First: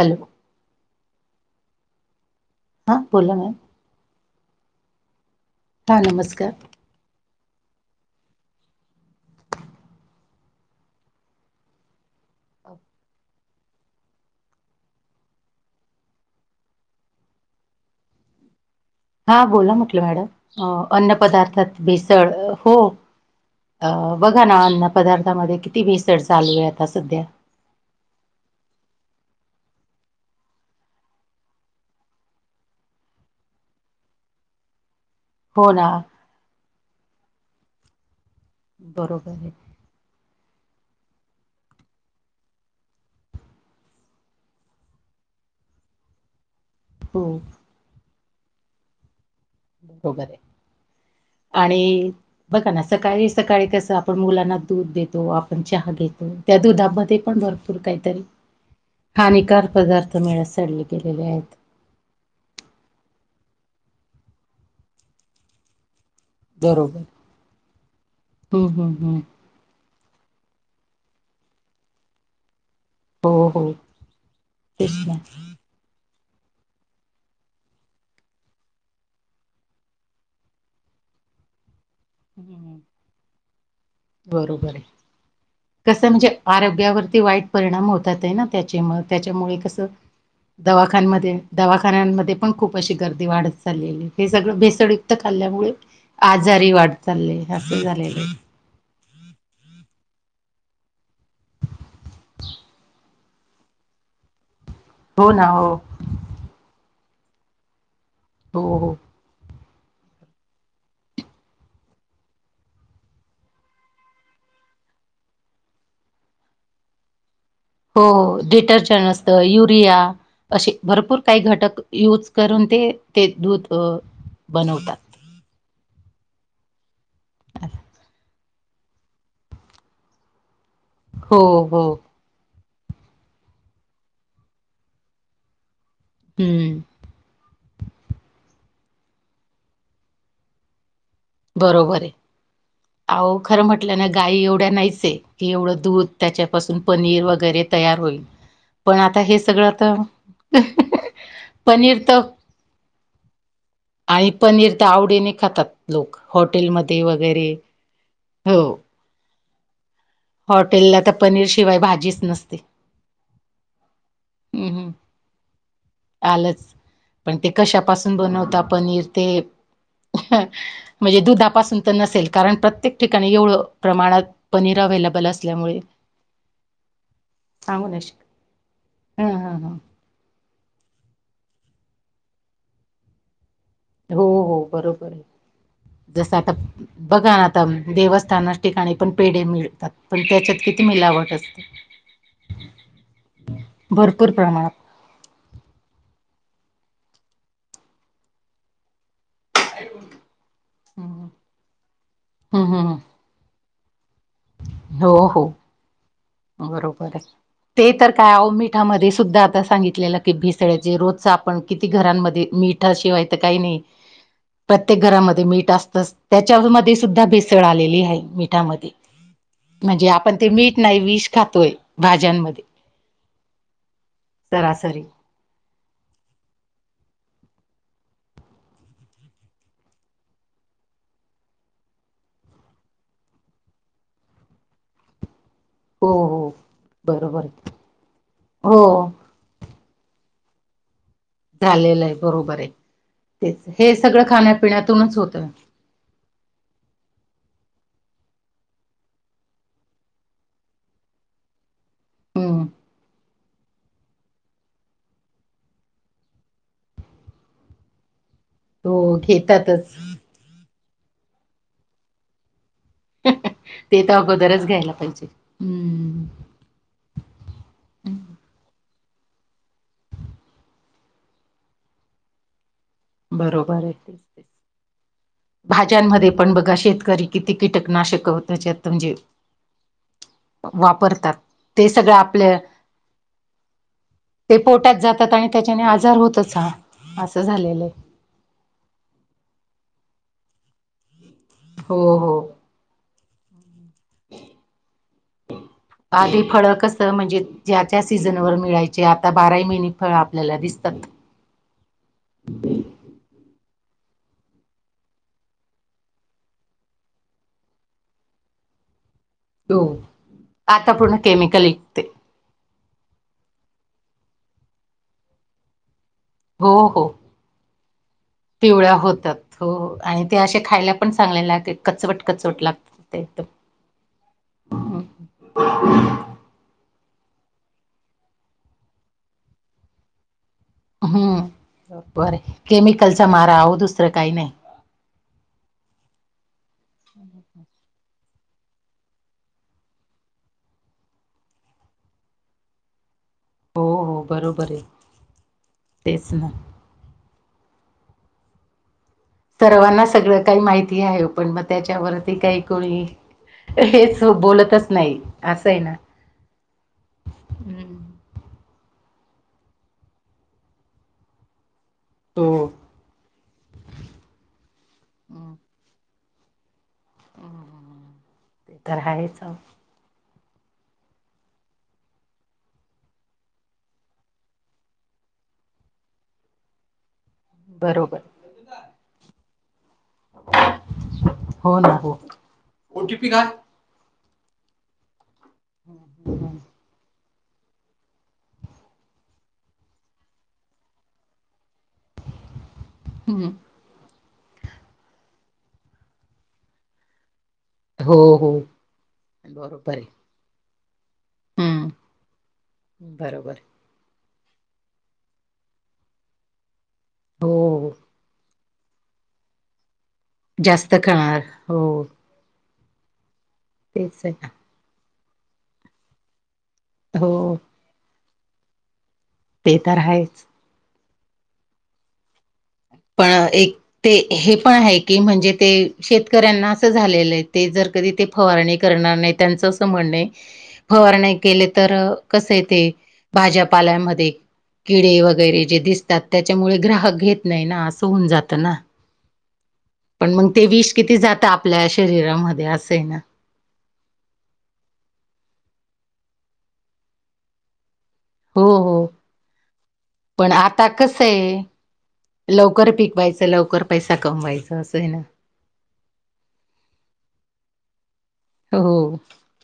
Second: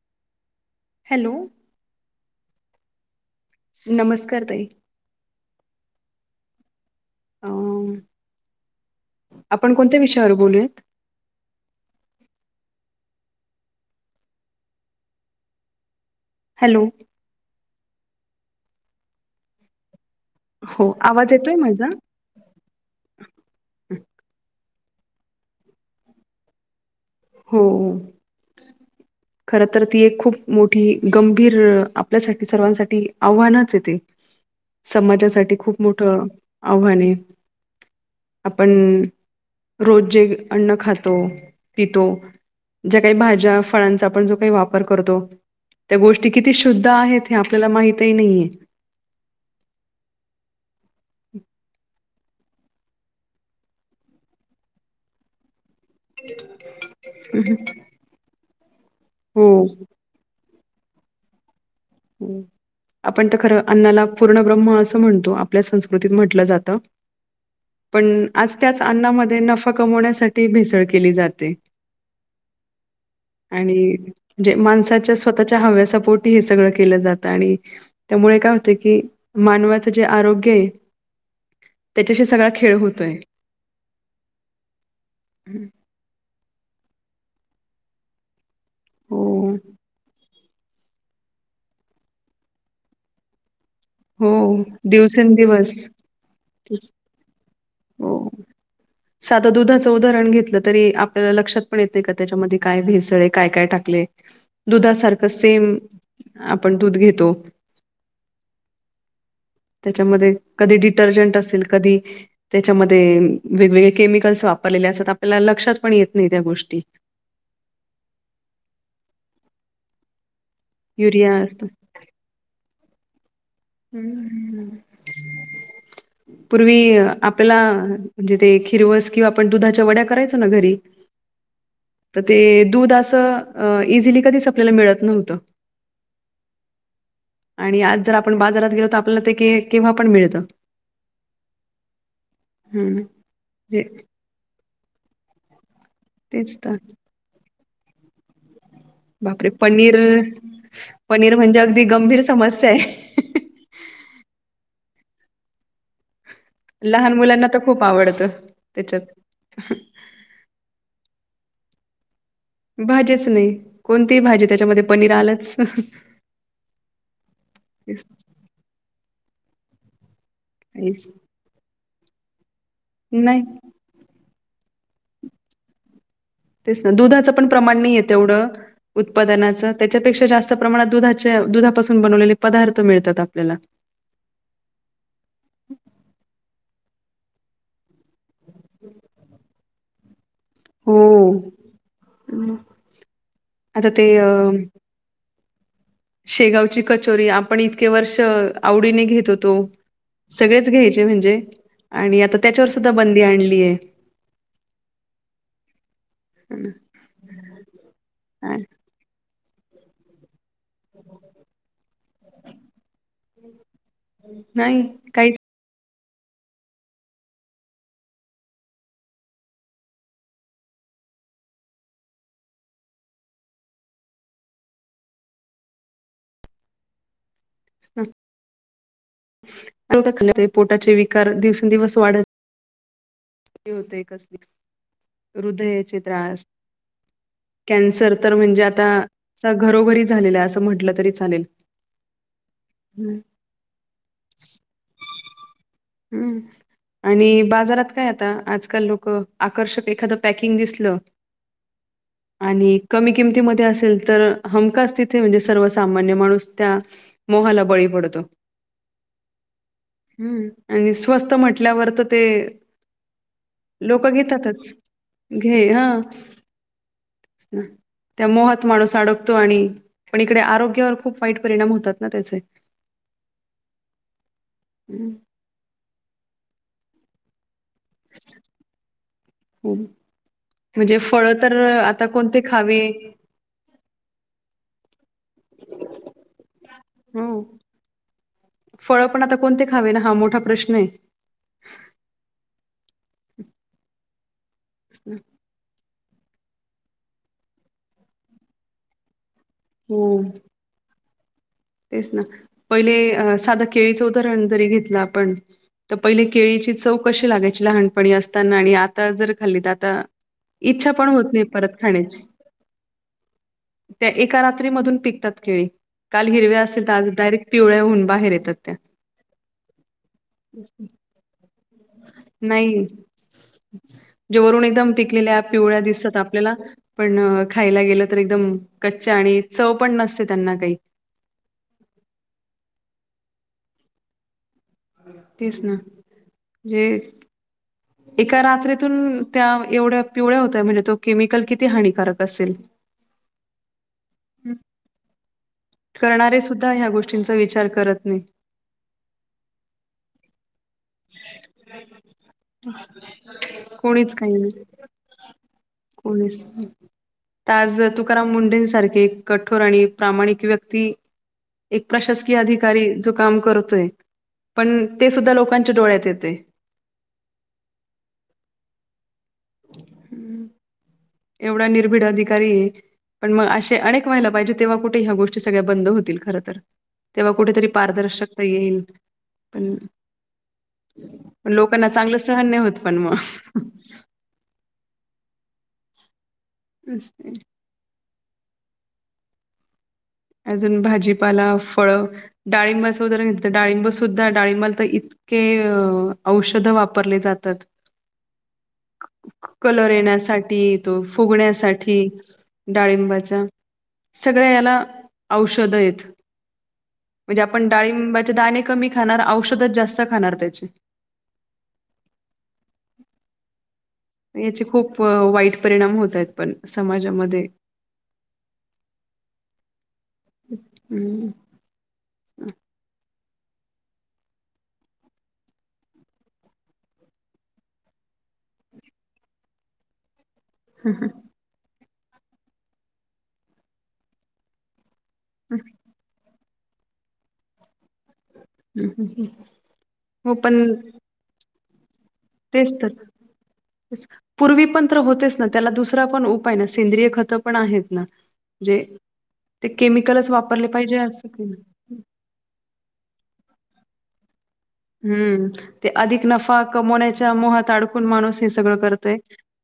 Hello. Hello. हा बोल ना. नमस्कार ताई. हा नमस्कार. अ.. आपण कोणत्या विषयावर बोलूयात. [inaudible] हॅलो. हा बोला म्हटलं मॅडम. अ.. हो अन्न आवाज येतोय पदार्थात माझा भेसळ हो, अ.. बघा ना अन्न पदार्थामध्ये किती भेसळ चालू ये आता. सध्या हो खरं. तर ती एक खूप मोठी गंभीर, आपल्यासाठी सर्वांसाठी आव्हानाच ये ते. समाजासाठी हो खूप ना मोठं आव्हान आहे. आपण बरोबर आहे रोज जे अन्न खातो. पितो, ज्या काही भाज्या फळांचा आपण जो काही वापर करतो त्या गोष्टी किती. किती शुद्ध हो आहेत हे आपल्याला माहितही नाहीये. बरोबर आहे, आणि बघा ना सकाळी सकाळी कसं आपण मुलांना दूध देतो. आपण चहा घेतो, त्या दुधामध्ये पण भरपूर काहीतरी. हानिकार हो पदार्थ [unintelligible] गेलेले आहेत. आपण तर खरं अन्नाला पूर्ण ब्रह्म असं म्हणतो, आपल्या संस्कृ ती म्हटलं जात, बरोबर पण आज हम्म त्याच हम्म अन्ना हम्म मध्ये नफा कमावण्यासाठी. साठी भेसळ केली जाते. हो हो आणिे जे, तेच ना माणसाच्या स्वतःच्या हव्यासपोटी हे सगळं. केलं जात आणि त्यामुळे काय होतंय की मानवाच जे आरोग्य आहे. त्याच्याशी सगळा खेळ हम्म होतोय बरोबर आहे कस म्हणजे आरोग्यावरती वाईट परिणाम होतात आहे ना त्याच्या म हो, त्याच्यामुळे कसं दवाखानमध्ये दवाखान्यांमध्ये पण खूप अशी गर्दी वाढत चा हे सगळं हो. भेसळयुक्त खाल्ल्यामुळे दिवसेंदिवस आजारी तेच. वाढ चालले असं हो. झालेलं साधं दुधाचं उदाहरण घेतलं तरी आपल्याला लक्षात पण येतेय का त्याच्यामध्ये काय भेसळ काय काय टाकलंय दुधासारख हो ना हो सेम आपण दूध घेतो हो हो त्याच्यामध्ये कधी डिटर्जंट असेल कधी त्याच्यामध्ये वेगवेगळे केमिकल् वापरलेल्या असतात आपल्याला लक्षात पण येत नाही त्या गोष्टी हो डिटर्जंट असतं युरिया असे भरपूर युरिया काही असतो. घटक यूज करून ते ते दूध हम्म. बनवतात पूर्वी आपल्याला म्हणजे ते खिरवस किंवा आपण दुधाच्या वड्या करायचो ना घरी हो हो तर ते दूध असं इझिली कधीच आपल्याला मिळत नव्हतं हम्म आणि आज जर आपण बाजारात गेलो तर आपल्याला ते के केव्हा पण मिळतं बरोबर आहे हम्म. आहे खरं म्हणजे म्हटल्या ना गायी एवढ्या नाहीच की एवढं दूध तेच तर त्याच्यापासून पनीर वगैरे तयार होईल पण आता हे बापरे सगळं आता पनीर पनीर म्हणजे अगदी पनीर तर गंभीर समस्या आहे आणि पनीर तर आवडीने खातात लोक हॉटेलमध्ये लहान मुलांना वगैरे तर खूप आवडतं हो त्याच्यात हॉटेलला तर पनीर शिवाय भाजीच नसते भाजीच नाही कोणतीही भाजी त्याच्यामध्ये पनीर आलंच आलाच पण ते कशापासून काहीच बनवता पनीर ते म्हणजे दुधापासून तर नसेल कारण प्रत्येक ठिकाणी नाही एवढं प्रमाणात पनीर अवे्लेबल असल्यामुळे तेच ना दुधाचं पण प्रमाण सांगू नाही य शकत तेवढं ह ह उत्पादनाचं ह त्याच्यापेक्षा जास्त प्रमाणात दुधा दुधापासून बनवलेले पदार्थ मिळतात आपल्याला हो हो बरोबर आहे जसं आता बघा ना आता देवस्थान ठिकाणी पण पेढ मिळतात पण त्याच्यात किती हो मिलावट असते हं. आता ते अ भरपूर प्रमाणात शेगावची कचोरी आपण इतके वर्ष आवडीने घेतो सगळेच घ्यायचे हम्म म्हणजे आणि आता त्याच्यावर सुद्धा हम्म बंदी आणलीय हो हो बरोबर आहे ते तर काय मिठामध्ये सुद्धा आता सांगितलेलं की भेसळीचे रोजच आपण किती घरांमध्ये मिठा शिवाय तर काही नाही नाही प्रत्येक काहीच घरामध्ये मीठ असत त्याच्या मध्ये सुद्धा भेसळ आलेली आहे मिठामध्ये म्हणजे आपण ते मीठ नाही विष खातोय भाज्यांमध्ये सरासरी [unintelligible] दखचे पोटाचे विकार दिवसेंदिवस वाढत होते कसली हृदयाचे हो त्रास हो बरोबर कॅन्सर तर म्हणजे हो आता घरोघरी झालेला असं म्हंटलं तरी चालेल झालेलं आहे बरोबर आहे तेच हे सगळं खाण्यापिण्यातूनच होतंय हम्म आणि बाजारात काय आता [inaudible] हम्म आणि कमी किमतीमध्ये असेल तर हमखास तिथे म्हणजे सर्वसामान्य माणूस त्या मोहाला बळी पडतो. हो घेतातच. आणि स्वस्त म्हटल्यावर तर ते, ते लोक तर अगोदरच घेतातच. घ्यायला पाहिजे. घे हा हम्म त्या मोहात माणूस अड- तो आणि पण इकडे आरोग्यावर खूप वाईट परिणाम होतात ना त्याचे. बरोबर आहे. ते ते भाज्यांमध्ये पण बघा शेतकरी किती? त कीटकनाशक हो त्याच्यात म्हणजे, म्हणजे फळ वापरतात. तर ते आता सगळ कोणते आपल्या खावे पोटात जातात आणि त्याच्याने आजार होतच हा असं झालेल आहे. फळ पण आता कोणते खावे ना हा मोठा प्रश्न आहे. हो हो. ह [inaudible] हम्म आधी फळ कस म्हणजे ज्या तत्या सीझनमध्ये मिळायचे. आता बाराही महिने हो फळ आपल्याला दिसतात. तेच ना पहिले साध केळीच उदाहरण जरी घेतले आपण पहिली केळीची चव कशी लागयची लहानपणी असताना आणि आता जर खाल्ली तर हो आता इच्छा आता पण पूर्ण होत नाही केमिकल परत युक्त आहे. खाण्याची. त्या एका रात्री मधून पिकतात केळी का ल हिरव्या असल हो हो डायरेक्ट पिवळ्या होऊ पिवळ्या होतात. हो आणि ते असे खायला पण चांगले.. कचवट कचवट नाही लागत एकदम. जे वरून एकदम पिकलेल्या पिवळ्या दिसत आपल्याला पण ण खायला गेल तर एकदम कच्च्या आणि चव पण नस हम्म ब बर केमिकलचा मारा हहो दुसर काही नाही. तेच ना म्हणजे ह् एका रात्रीतून त्या एवढ्या पिवळ्या होत्या म्हणजे तो केमिकल किती हानिकारक असेल, हम् हो हो बरोबर आहे. तेच करणारे ना सुुद्धा ह्या गोष्टींचा विचार करत नाही. सर्वांना सगळ काही माहिती आहे पण मग त्याच्यावरती काही कोणी कोणीच हेच. काही नाही. बोलतच नाही अस आहे ना, आज हम्म. तुकाराम मुंढें सारखे, एक कठोर आणि प्रामाणिक व्यक्ती एक प्रशासकीय हो अधिकारी जो काम करतोय पण ते सुद्धा लोकांच्या डोळ्यात येते. मम ते तर आहेच. अहो. हम्म. एवढा निर्भीड अधिकारी आहे. पण मग असे अनेक व्हायला पाहिजे तेव्हा कुठे ह्या गोष्टी सगळ्या बंद होतील खर तर, तेव्हा कुठेतरी बरोबर पारदर्शकता येईल पण, हो लोकांना ना हो चांगलं सहन नाही होत पण मग. ओटीपी काय हम ह ह.. [unintelligible] अजून भाजीपाला फळ डाळिंबाचा उदाहरण घेतल तर हम्म, डाळिंब सुद्धा डाळींबाला तर इतके औषध वापरले जातात. हो हो कलर बरोबर आहे येण्यासाठी त हम्म फुगण्यासाठी डाळिंबाच्या बरोबर सगळ्या याला औषध आहेत म्हणजे आपण हो डाळिंबाचे दाणे कमी खाणार औषधच जास्त खाणार त्याचे. जास्त खाणार हो. तेच आहे ना याचे खूप वाईट परिणाम होत आहेत पण हो समाजामध्ये. ते तर आहेच. ह ह. पण एक ते हे पण आहे की, म्हणजे ते शेतकऱ्यांना असं झालेलं आहे ते जर का ते फवारणी करणार नाही त्यांचं असं म्हणणे फवारणे केले तर कस य ते भाज्यापाल्यामध्ये किडे वगैरे जे दिसतात, त्याच्यामुळे ग्राहक घेत नाही ना आत. हून जात ना. पण मग ते विष किती जात आपल्या शरीरामध्ये तेच तर असे ना. पूर्वी पण तर होतेच ना त्याला दुसरा पण उपाय ना सेंद्रिय खतं पण आहेत ना. हो जे हो. ते केमिकलच पण वापरले आता पाहिजे कस असं की आहे, लवकर पिकवायच लवकर पैसा कमवायचा असं आहे ना हम्म ते अधिक नफा कमवण्याच्या मोहात अडकून माणूस हे सगळं हो करतय.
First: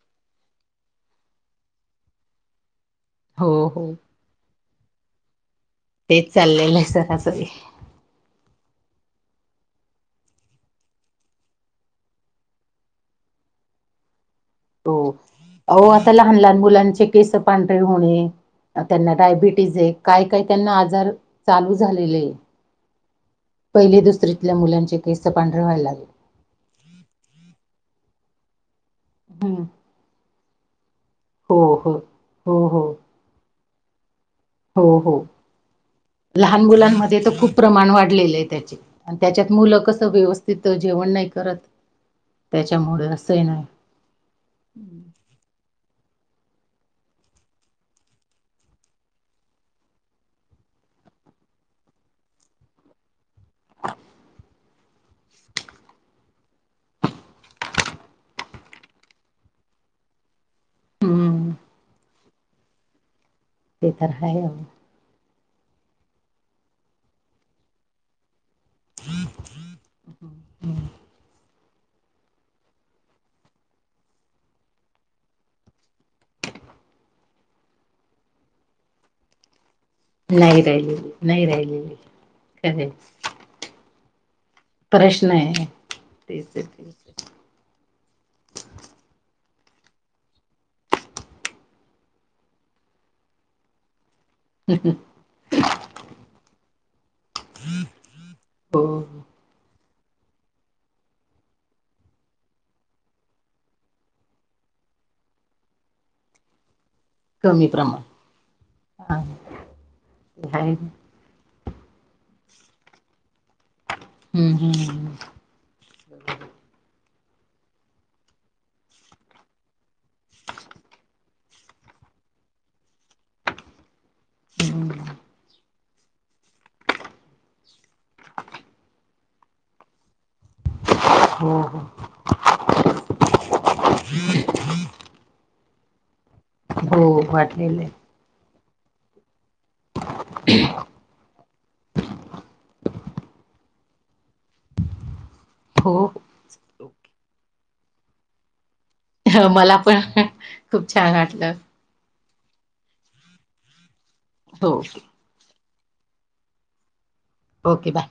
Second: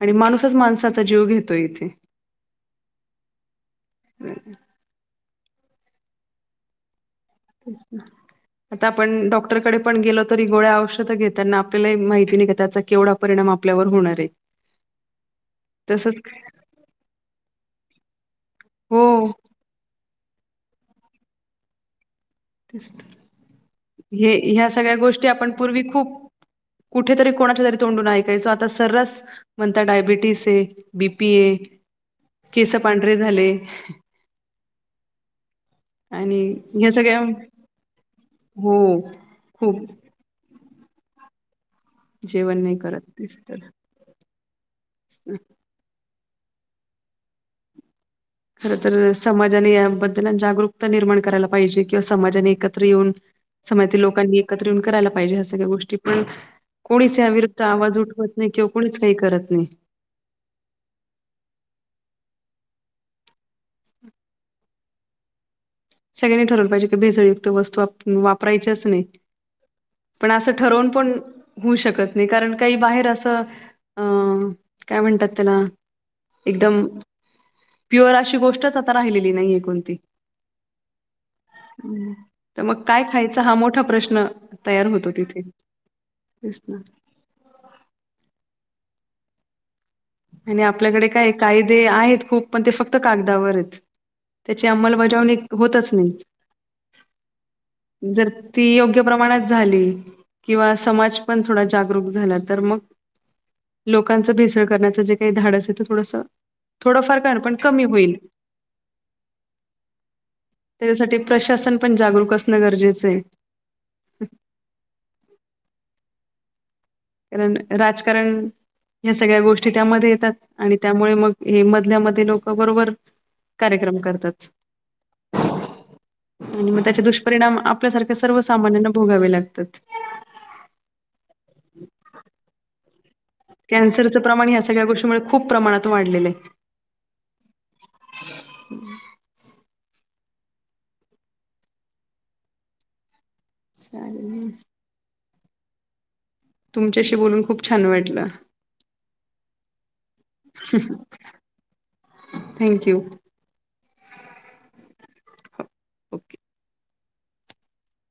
आणि माणूसच माणसाचा जीव घेतो इथे. हो हो. तेच चाललेलं आहे सरास. [unintelligible] आता आपण डॉक्टरकडे पण गेलो तरी गोळ्या औषधं घेताना आपल्याला माहिती नाही का त्याचा केवढा परिणाम आप ल्यावर होणार आहे. हो हो आता तसंच लहान लहान मुलांचे केस पांढरे होणे, हो त्यांना डायबिटीज आहे, काय काय त्यांना आजार चालू झालेले, [unintelligible] पहिली हे दुसरीतल्या ह्या सगळ्या मुलांचे केस गोष्टी आपण पांढरे पूर्वी व्हायला लागले खूप कुठेतरी कोणाच्या तरी तोंडून ऐक कायचो. आता सरास हम्म. म्हणतात डायबिटीज आहे. बीपी ए, हो हो हो केस हो पांढरे झाले, हो हो. आणि लहान ह्या मुलांमध्ये सगळ्या तर खूप प्रमाण वाढलेलं आहे. त्याचे हो त्याच्यात मुलं खूप कस व्यवस्थित तिथ जेवण नाही करत जेवण नाही करत त्याच्यामुळे तेच असही तर. ना खर तर समाजाने याबद्दल जागरूकता निर्माण करायला पाहिजे किंवा समाजाने एकत्र येऊन समजातल्या लोकांनी एकत्र येऊन करायला पाहिजे ह्या सगळ्या गोष्टी पण कोणीच याविरुद्ध आवाज उठवत नाही किंवा कोणीच काही करत नाही. हम्म [unintelligible] सगळे ठरवलं पाहिजे भेजळयुक्त वस्तू आपण वाप रायचच नाही. पण असं हम्म. ठरवून पण होऊ शकत नाही. कारण काही बाहेर असं अं काय म्हणतात त्याला एकदम प्युअर अशी गोष्टच आता राहिलेली नाहीये कोणती. नाही राहिलेली नाही राहिलेली तर मग खरे काय खायचा? हा मोठा प्रश्न तयार होतो प्रश्न तिथे आहे तेच ना. तेच आणि आपल्याकडे काय कायदे आहेत खूप पण ते फक्त कागदावरच त्याची अंमलबजावणी होतच नाही. जर ती योग्य हो प्रमाणात झाली किंवा समाज पण थोडा जागरूक झाला तर मग लोकांचा भेसळ त्यांचं जे काही धाडस आहे ते थोडस थोडंफार कर पण कमी होईल. हा ते आहे त्याच्यासाठी प्रशासन पण जागरूक असणं गरजेचं आहे. हम्म हम्म कारण राजकारण ह्या सगळ्या गोष्टी त्यामध्ये येतात आणि त्यामुळे मग हे मधल्या मध्ये लोक बरोबर कार्यक्रम करतात. हम्म आणि मग त्याचे दुष्परिणाम आपल्यासारख्या सर्व सामान्यांना भोगावे लागतात. हो कॅन्सरचं प्रमाण या सगळ्या गोष्टीमुळे खूप प्रमाणात वाढलेलं आहे. हो वाटलेलं आहे. [unintelligible] [inaudible] सानवी हो तुमच्याशी बोलून खूप छान वाटलं. हो मला पण खूप छान वाटलं. Thank you. हो ओके ओके बाय.